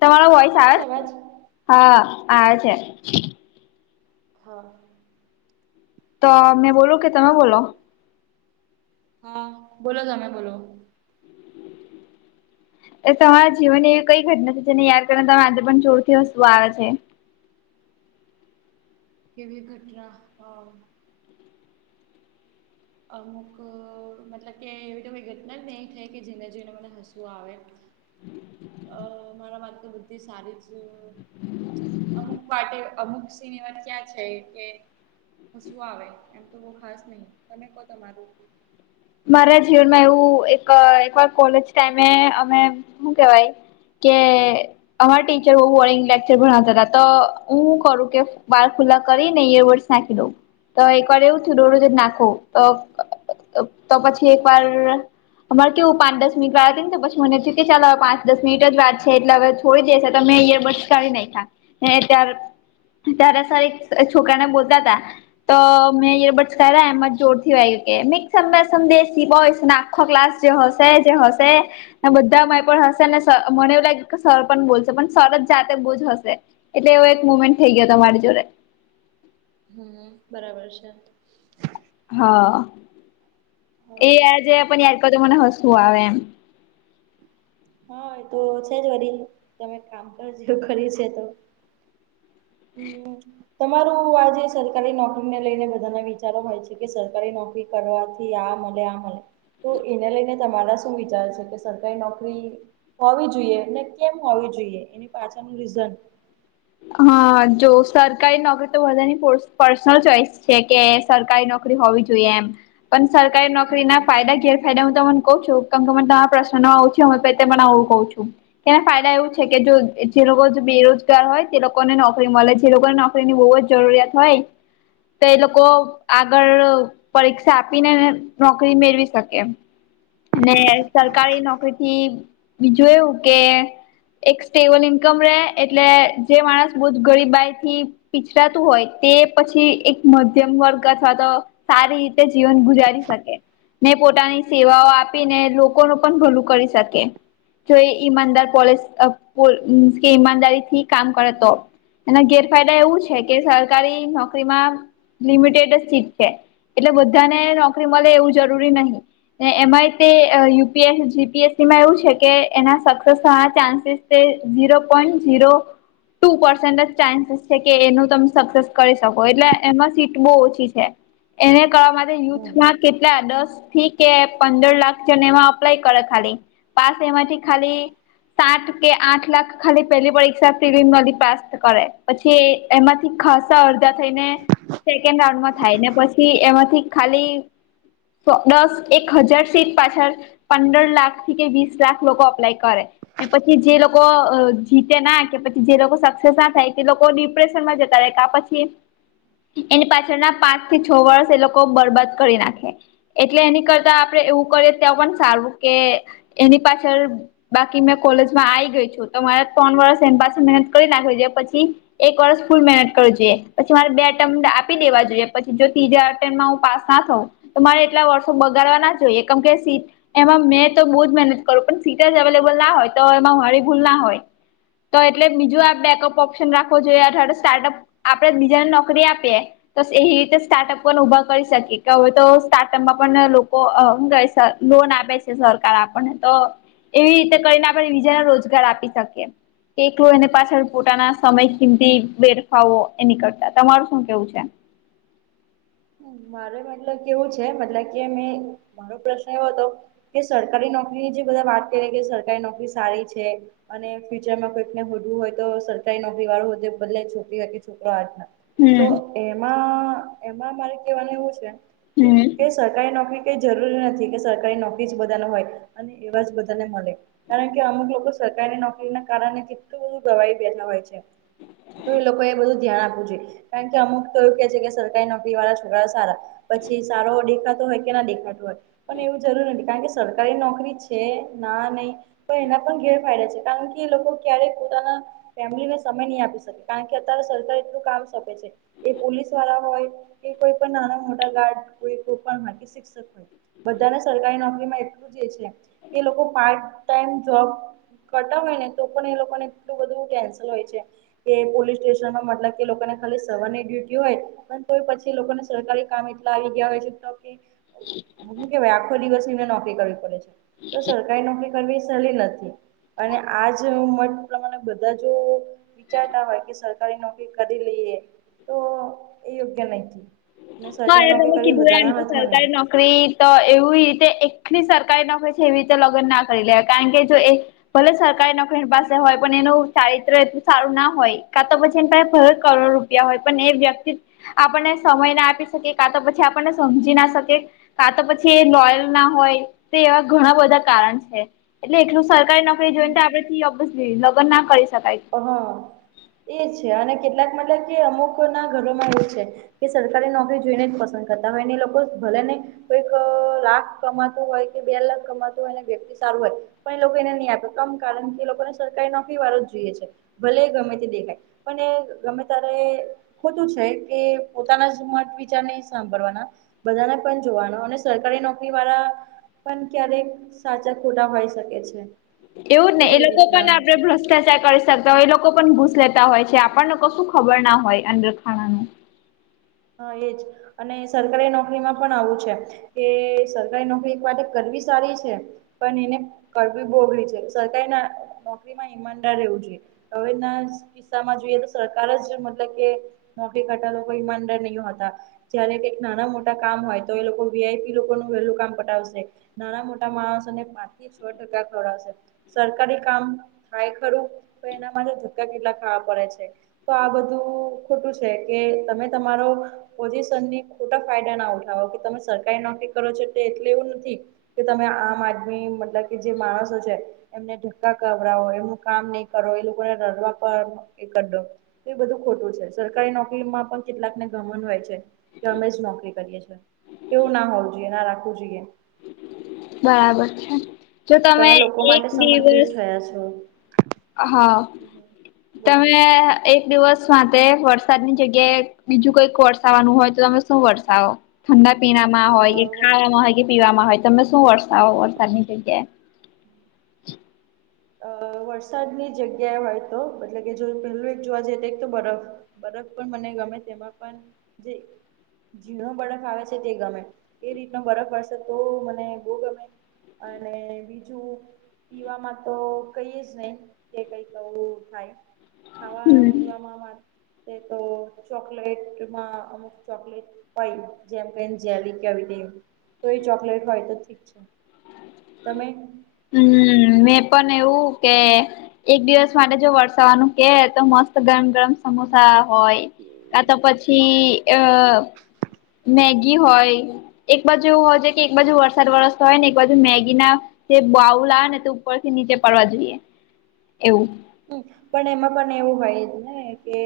તમારો વોઈસ આવે છે છ? અવાજ? હા આવે છે. હા. તો મેં બોલું કે તમે બોલો? હા. બોલો તમે બોલો. એ તમારા જીવનની એવી કઈ ઘટના છે જેને યાદ કરીને તમારે આજે પણ જોરથી હસું આવે છે? કેવી ઘટના હ? અમુક મતલબ કે એવી તો કોઈ ઘટના જ નઈ થઈ કે જેને જોઈને મને હસવું આવે. અ મારા માટે તો બધી સારી જ અમુક માટે અમુક સિન એવા થ્યાં છે કે હસવું આવે. એમ તો બો ખાસ નહી. તમે કહો તમારું. મારા જીવનમાં એવું એક-એકવાર કોલેજ ટાઈમે અમે હું કેવાય કે અમારા ટીચર બો બોરિંગ લેક્ચર ભણવતા હતા તો હું કરું કે બાળ ખુલ્લા કરીને ઇયર બર્ડ્સ નાખી દઉ. તો એક વાર એવું થ્યુતુડુ જે નાખુ. તો તો પછી એક વાર અમાર કેવું પાચ દસ મિનિટ વાર હતી ન તો પછી મને થયું કે ચાલ હવે પાંચ દસ મિનિટ જ વાર છે એટલે હવે થોડી દેશે તો મે ઈયર બર્ડ્સ કાઢી નાખ્યા ને ત્યાર ત્યારે સર એક છોકરાને બોલતા તા તો મેં ઈયર બર્ડ્સ કાઢ્યા એમાં જોરથી વાગ્યું કે મેક સમ નોઇસ દેશી બોયઝ અને આખો ક્લાસ જે હસે જે હસે. ને બધા માર હસે ને સર મને એવું લાગ્યું કે સર પણ બોલશે પણ સર જ જાતે બો જ હસે. એટલે એવો એક મુમેન્ટ થઈ ગયો તો મારી જોડે. હમ્મ. બરાબર છે. હા. એ હા. આજે યાદ કરું તો મને હસું આવે એમ. હા તો છે જ વરી. તમે કામ જ એવું કર્યું છે તો. હમ. તમારું આ જે સરકારી નોકરીને લઈને બધાના વિચારો હોય છે કે સરકારી નોકરી કરવાથી આ મલે, આ મલે તો એને લઈને તમારા શું વિચાર છે કે સરકારી નોકરી રી હોવી જોઈએ ને કેમ હોવી જોઈએ એની પાછળનું રીઝન. હા, જો સરકારી નોકરી તો બધાની પર્સનલ ચોઈસ છે કે સરકારી નોકરી હોવી જોઈ એમ પણ સરકારી હમ નોકરીના હમ ફાયદા ગેર હેંડો હું તમન કઉ છું કમ કે મને તમાર પ્રશ્નનો આવું થ્યું તે મને આવું કઉ છું. એને ફાયદા એવું છે કે જો જે લોકો જ બેરોજગાર હોય તે લોકોને નોકરી મળે જે લોકોને નોકરીની બઉ જ જરૂરિયાત હોય ત એ લોકો આગળ પરીક્ષા આપીને નોકરી મેળવી શકે. ને સરકારી નોકરીથી બીજું એવું કે એક સ્ટેબલ ઇન્કમ રે એટલે જે માણસ બો જ ગરીબાઈથી પીછડાતું હોય તે પછી એક મધ્યમ વર્ગ અથવા તો સારી રીતે જીવન ગુજારી શકે ને પોતાની સેવાઓ આ પીને લોકોનું પણ ભલું કરી શકે. જો એ ઈમદાર પોલેસ અ પો મીન્સ કે ઈમાનદારીથી કામ કરે તો. એના ગેરફાયદા એવું છે કે હમ સરકારી નોકરીમાં લિમિટેડ જ સીટ છે એટલે બધાને નોકરી મળે એવું જરૂરી નહીં. ને એમાંય તે યુપીએસી જીપીએસસીમાં એવું છે કે એના સક્સેસ થવાના ચાન્સીસ તે zero point zero two percentage chances છે, કે એનું તમે સક્સેસ કરી શકો એટલે એમાં સીટ બો ઓછી છે. એને કરવા માટે હમ હમ યુથમાં કેટલા દસથી કે પંદર લાખ [unintelligible] અપ્લાય કરે ખાલી પાસ એમાંથી ખાલી સાત કે આઠ લાખ ખાલી પેલી પરીક્ષા [unintelligible] પ્રાસત કરે પછી એમાંથી ખ સા અરધા થઈને સેકન્ડ રાઉન્ડમાં થાય ને પછી એમાંથી ખાલી સો દસ એક હજાર સીટ પાછળ પંદર લાખથી કે વીસ લા લોકો અપ્લાય કરે ને પછી જે લોકો જીતે ના કે પછી જે લોકો સક્સેસના થાય તે લોકો ડિપ્રેશનમાં જતા રેય કા પછી એની પાછળના પાંચ થી છ વર્ષ એ લોકો બરબાદ કરી નાખે એટલે એની કરતા આપડે એવું કરીએ ત્યાં પણ સારું કે એની પાછળ બાકી મેં કોલેજમાં આવી ગઈ છું તો મારે ત્રણ વર્ષ એમ પાસે મહેનત કરી નાખે છે, જે પછી એક વર્ષ ફૂલ મહેનત કરવી જોઈએ પછી મારે બે એટેમ આપી દેવા જોઈએ પછી જો ત્રીજામાં હુ પા ના થઈ તો મારે એટલા વર્ષો બગાડવા ના જોઈએ કેમ કે સીટ એમાં મેં તો બો જ મહેનત કરું પણ સીટ અવેલેબલ ના હોય તો એમાં મારી ભૂલ ના હોય તો એટલે બીજું આ બેકઅપ ઓપ્શન રાખવો જોઈએ અથવાડ સ્ટાર્ટઅપ આપડે બીજાને નોકરી આપીએ તો એ રીતે સ્ટાર્ટઅપ પણ ઊભા કરી શકી કે હવે તો સ્ટાર્ટઅપમાં પણ લોકો [unintelligible] લોન આપે છે, સરકાર આપણને તો એવી રીતે કરીને આપણે બીજાને રોજગાર આપી શકીએ એકલો એને પાછળ પોતાના સમય કિમતી બેરફાવો એ નીકળતા તમારું શું કેવું છે? મારે મતલબ કેવું છે, મતલબ કે મેં મારો પ્રશ્ન એવો હતો કે સરકારી નોકરીની જે બધા વાત કરીએ કે સરકારી નોકરી સારી છે. અને ફ્યુચરમાં કોઈકને હોધવુ હોય તો સરકારી નોકરી વાળો હોય ભલે છોકરી છોકરો હાથના તો હમ એમાં એમાં મારે કેહેવાનું એવું છે, હમ [unintelligible] સરકારી નોકરી કઈ જરૂરી નથી કે સરકારી નોકરી જ બધા ને હોય અને એવા જ બધાને મલે કારણ કે અમુક લોકો સરકારી નોકરીના કારણે કેટલું બધું ગવાહી બેઠા હોય છે. તો એ લોકો એ બધું ધ્યાન આપવું જોઈએ કારણ કે અમુક તો એવું કે છે, કે સ [unintelligible] નોકરી વાળા છોકરા સારા પછી સારો દેખાતો હોય કે ના દેખાતો હોય પણ એવું જરૂર નથી કારણ કે સરકારી નોકરી છે, ના નહીં પણ એના પણ ગેરફાયદા છે, કારણ કે એ લોકો ક્યારેક પોતાના ફેમિલીને સમય ની આપી શકે કારણ કે અત્યારે સરકાર એટલું કામ સોપે છે, એ પોલીસ વાળા હોય કે કોઈ પણ નાના-મોટા ગાર્ડ કોઈ [unintelligible] શિક્ષક બધાને સરકારી નોકરીમાં એટલું જ એ છે, કે લોકો પાર્ટ ટાઈમ જોબ કરતા હોય ને તો પણ એ લોકોને એટલું બધું કેન્સલ હોય છે. કે પોલીસ સ્ટેશનમાં મતલબ કે લોકોને ખાલી સવારની ડ્યુટી હોય પણ તો પછી લોકોને સરકારી કામ એટલા આવી ગયા હોય છે, તો કે હુ કેવાય આખો દિવસ એમને નોકરી કરવી પડે છે, તો સરકારી નોકરી કરવી સહેલી નથી અને આજ મત પ્રમાણે બધા જો વિચારતા હોય કે સરકારી નોકરી કરી લઈએ તો એ યોગ્ય નયથી મેં હા એ સરકારી નોકરી તમે કરવી કીધું બધા એમ ના કે હાથમા નય સરકારી નોકરી તો એવી રીતે એકલી સરકારી નોકરી છે, એવી રીતે લગ્ન ના કરી લે કારણ કે જો એ ભલે સરકારી નોકરીની પાસે હોય પણ એનું ચારિત્ર એટલું સારું ના હોય કા તો પછી એ ભલે કરોડો [unintelligible] હોય પણ એ વ્યક્તિ આપણને સમય ના આપી શકે કા તો પછી આપણને સમજી ના શકે. મ કાં તો પછી એ લોયલ ના હોય તો એવા ઘણા બધા કારણ છે, એટલે એટલું સરકારી ન આપ જોઈને તો, આપડે ઓબ લગ્ન ના કરી શકાય. હા, એ છે, અને કેટલાક મતલબ કે, અમુકો ના ઘરોમાં એવું છે. કે સરકારી નોકરી જોઈને, જ પસંદ કરતા હોય, એને એ લોકો ભલેને. કોઈક લાખ કમાતું હોય કે, બે લાખ કમાતું હોય, વ્યક્તિ સારું હોય. પણ એ લોકો એને નહીં આપે કામ, કારણ કે લોકોને સરકારી નોકરી વાળો જ જોઈએ છે, ભલે ગમે તે દેખાય. પણ ગમે તારે. ખાતું છે કે, પોતાના જ મત વિચારને સાંભળવાના. બધાને પણ જોવાનું, અને સરકારી નોકરી વાળા. પણ ક્યારેક સાચા ખોડા હોય શકે છે. એવું જ તો ને, એ લોકો રીતના પણ આપડે છે ભ્રષ્ટાચાર કરે. તા હોય, એ લોકો પણ ઘુસ લેતા હોય છે, આપણને કશું ખબર ના હોય, અંદર ખાનાનું. હા, એજ. અને સરકારી નોકરીમાં પણ આવું છે કે, સરકારી નોકરી એક વાત કરવી સારી છે. પણ એને કરવી બોગલી છે, સરકારી નોકરી માં ઈમાનદાર રહેવું જોઈએ. હવે ના કિસ્સામાં જોઈએ, તો સરકાર જ મતલબ કે, નોકરી કરતા, લોકો ઈમાનદાર. હતા, જયારે કંઈક નાના-મોટા કામ હોય, તો એ લોકો વીઆઈપી લોકોનું વહેલું કામ પટાવશે. નાના-મોટા માણસોને પાંચ થી છો ટકા ખવડાવશે. સરકારી કામ થાય, ખરું, તો એના માટે ધક્કા કેટલા ખાવા પડે છે. તો આ બધું ખોટું છે કે, તમે તમારો ખોટા ફાયદા ના ઉઠાવો કે, તમે સરકારી નોકરી કરો છો, તે એટલે એવું નથી. કે તમે આમ આદમી મતલબ કે, જે માણસો છે. એમને ધક્કા કરવડાવો, એમનું કામ નહી કરો, એ લોકોને રરવા પણડો. એ બધું ખોટું છે, સરકારી નોકરીમાં પણ કેટલાકને. ગમન હોય છે, કે અમે જ નોકરી કરીએ છીએ, એવું ના હોવું જોઈએ, ના રાખવું જોઈએ. બરાબર છે, જો તમે લોકો એક માટે સમર્પિત દિવસ થયા છો? હા બોલો બોલો તમે એક દિવસ માટે વરસાદની જગ્યાએ. બીજું કઈક વરસાવવાનું હોય તો તમે શું વરસાવો. ઠંડા પીણામાં અ હોય કે ખાવામાં હોય કે પીવામાં હોય તમે શું વરસાવો વરસાદની જગ્યાએ. [unintelligible] અ વરસાદની જગ્યાએ હોય તો મતલ કે જો પેલું એક જોવા જઈએ તો એક તો બરફ. બરફ પણ મને ગમે તેમાં પણ જે. ઝીણો બરફ આવે છે તે ગમે એ રીતનો બરફ પડશે તો મને બહુ ગમે. અને બીજું પીવામાં. તો કઈ જ નહી કે કઈકવું થાય ખાવા હમ પીવાવામાંરે. તે તો ચોકલેટમાં અમુક ચોકલેટ. હોય જેમ જેલી કે આવી તો એ ચોકલેટ હોય તો ઠીક છે. તમે. હમ મેં પણ એવું કે. એક દિવસ માટે જો વરસાવાનું કે તો મસ્ત ગરમ ગરમ. સમોસા હોય કા તો પછી અ. મેગી હોય એક બાજુ એવું હોય જો કે એક બાજુ વરસાદ વરસતો હોય ને એક બાજુ મેગી ના. તે બાઉલા આવે ને તે ઉપરથી નીચે પડવા જોઈએ એવું. હમ પણ એમાં પણ એવું હોય જ ને કે.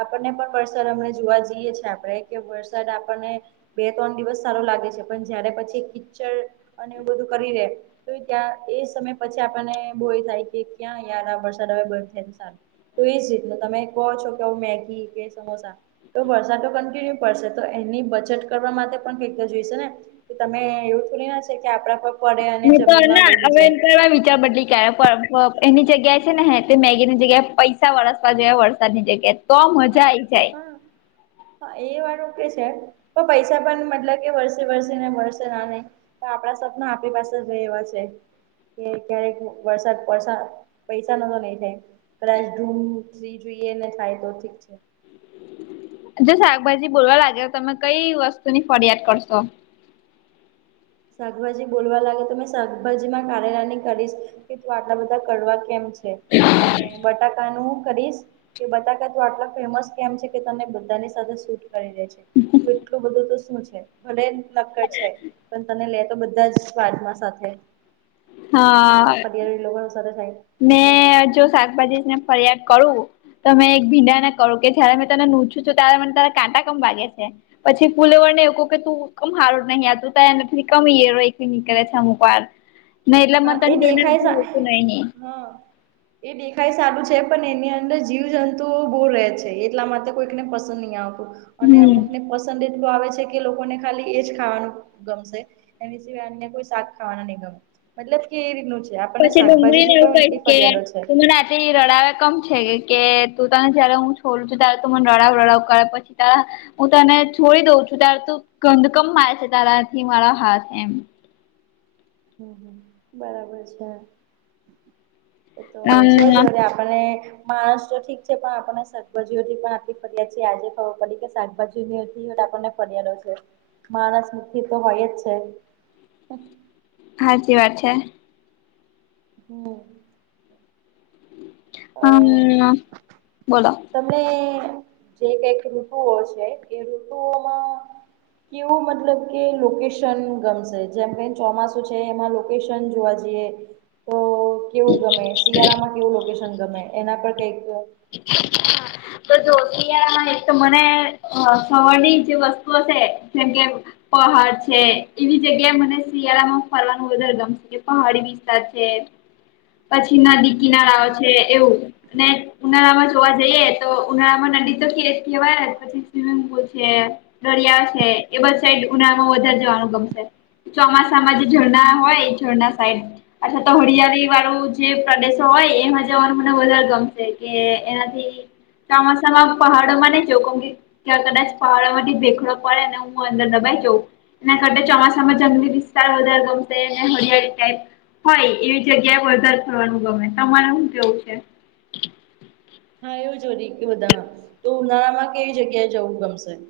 આપણને પણ વરસાદ અમને જોવા જઈએ છે આપણે કે વરસાદ આપણને. બે ત્રણ દિવસ સારો લાગે છે પણ જયારે પછી કીચડ અને એવું બધું કરી રે, તો ત્યાં એ સમય પછી આપણને બોય થાય કે ક્યાં યાર આ વ સારું, તો એજ રીતનું તમે કહો છો કે મેગી કે સમોસા. તો વરસાદ કન્ટિન્યુ પડશે તો એની બચત કરવા માટે પણ કઈક જોઈશે ને. કે તમે એવું છોલી ના છે કે આપડા પપ્પ હ તો ના હવે એ કરવા વિચાર બદલી પણ એની જગ્યાએ છે ને મેગીની જગ્યાએ પૈસા વરસવા જોએ વરસાદની જગ્યાએ. તો મજા આઈ જાય હા. હા એ વાળું કે છે, તો પૈસા પણ મતલબ કે વરસે વરસે ને વરસે ના નહી. તો આપણા સપના આપણી પાસે જ એવા છે. કે ક્યારેક વરસાદ વરસા પૈસા ન નઈ થાય. કદાચ ધૂમથી જોઈએ ને થાય તો ઠીક છે. જો શાકભાજી બોલવા લાગે તો તમે કઈ વસ્તુ ની ફરિયાદ કરશો? શાકભાજી બોલવા લાગે તો શાકભાજી માં કાર્યલાની કરીશ, કે તું આટલા બધા કરવા કેમ છે. અને બટાકાનું કરીશ. કે બતા તો આટલા ફેમસ કેમ છે કે તને બધાની સાથે શૂટ કરી દે છે. એટલું બધું તો શું છે, ભલે નક્કડ છે. પણ તને લે તો બધા જ આત્મા સાથે, તો હા આ લોકો સાથે થાય. મેં જો શાકભાજી ને ફરિયાદ કરું. તમે એક ભીંડા ના કરો કે જયારે મેં તને નૂછું છું ત્યારે મને ત કાંટા કમ વાગે છે. પછી ફૂલેવર ને એવ કહ કે તું કમ સારું નહીં આવતું ત એ નથી કમી એ એક નીકે છે અમુક. નહી એટલે મ હા ત એ જોઈને દેખાય ભ સા આવતું ન. હા એ દેખાય સારું છે પણ એની અંદર જીવ જંતુઓ બહુ રહે છે એટલા માટે કોઈકને પસંદ નહીં આવતું. અને અમુક હમ ને પસંદ એ આવે છે કે લોકોને ખાલી એજ ખાવાનું ગમશે. એની સિવાય અનને કોઈ શાક ખાવાના નહીં ગમે. મતલબ કે એ રીતનું છે આપણને પછી શાકભાજી ની ડુંગળીને એવું પણ કહીશ એટલી કે ફરિયાદો છે. તું મને રડાવે કમ છે કે તું તને જયારે હું છોડું છું ત્યારે તું મને રડાવ રડાવ કરે પછી ત હું તને છોડી દઉં છું ત્યારે ત ગંદકમ મારે છે તારાથી મારા હાથ એમ. હમ હ બરાબર છે, એતો છે જ અમ વધ અને માણસ તો ઠીક છે પણ આપણને શાકભાજીઓથી પણ આટલી ફરિયાદ છે આજે ખબર પડી કે શાકભાજી ની આપણને છે, માણસ મુથી તો હોય જ છે. સાચી વાત છે. હમ. અ હમ બોલો. તમને જે કક ઋતુ ઓ છે એ ઋતુઓમાં કેવું મતલબ કે લોકેશન ગમશે જેમ કે ચોમાસુ છે એમાં લોકેશન જોવા જઈએ. તો હ [inaudible] કેવું ગમે શિયાળામાં કેવું લોકેશન ગમે એના પર કઈક હા. તો જો શિયાળામાં એક તો મને સવરની જે વસ્તુઓ છે જેમ કે પહાડ છે એવી જગ્યા મને શિયાળામાં ફરવાનું વધારે ગમશે પહાડી પછી નદી કિનારાઓ છે એવું. ઉનાળામાં જોવા જઈએ તો ઉનાળામાં નદી તો કે કહેવાય પછી સ્વિમિંગ પુલ છે. દરિયા છે એ બધ સાઈડ ઉનાળમાં વધારે જવાનું ગમશે. ચોમાસામાં જે ઝરણા હોય એ રણા સાઈડ. અચ્છા તો હરિયાળી વાળું જે પ્રદેશો હોય એમાં જવાનું મને વધારે ગમશે. કે એનાથી ચોમાસામાં પહાડોમાં નને જોખમ. ત્યા કદાચ પહાડવામાંથી ભેખડો પડે ને હું અંદર દબાઈ જાઉં. એના કરતા ચોમાસામાં જંગલી વિસ્તાર વધારે ગમશે હરિયાળી ટાઈપ. હોય એવી જગ્યાએ વધારે થવાનું ગમે તમારે શું કેવું છે. હ. હા એવું જો હોરી બધામાં તો ઉનાળામાં કેવી જગ્યાએ જવું ગમશે.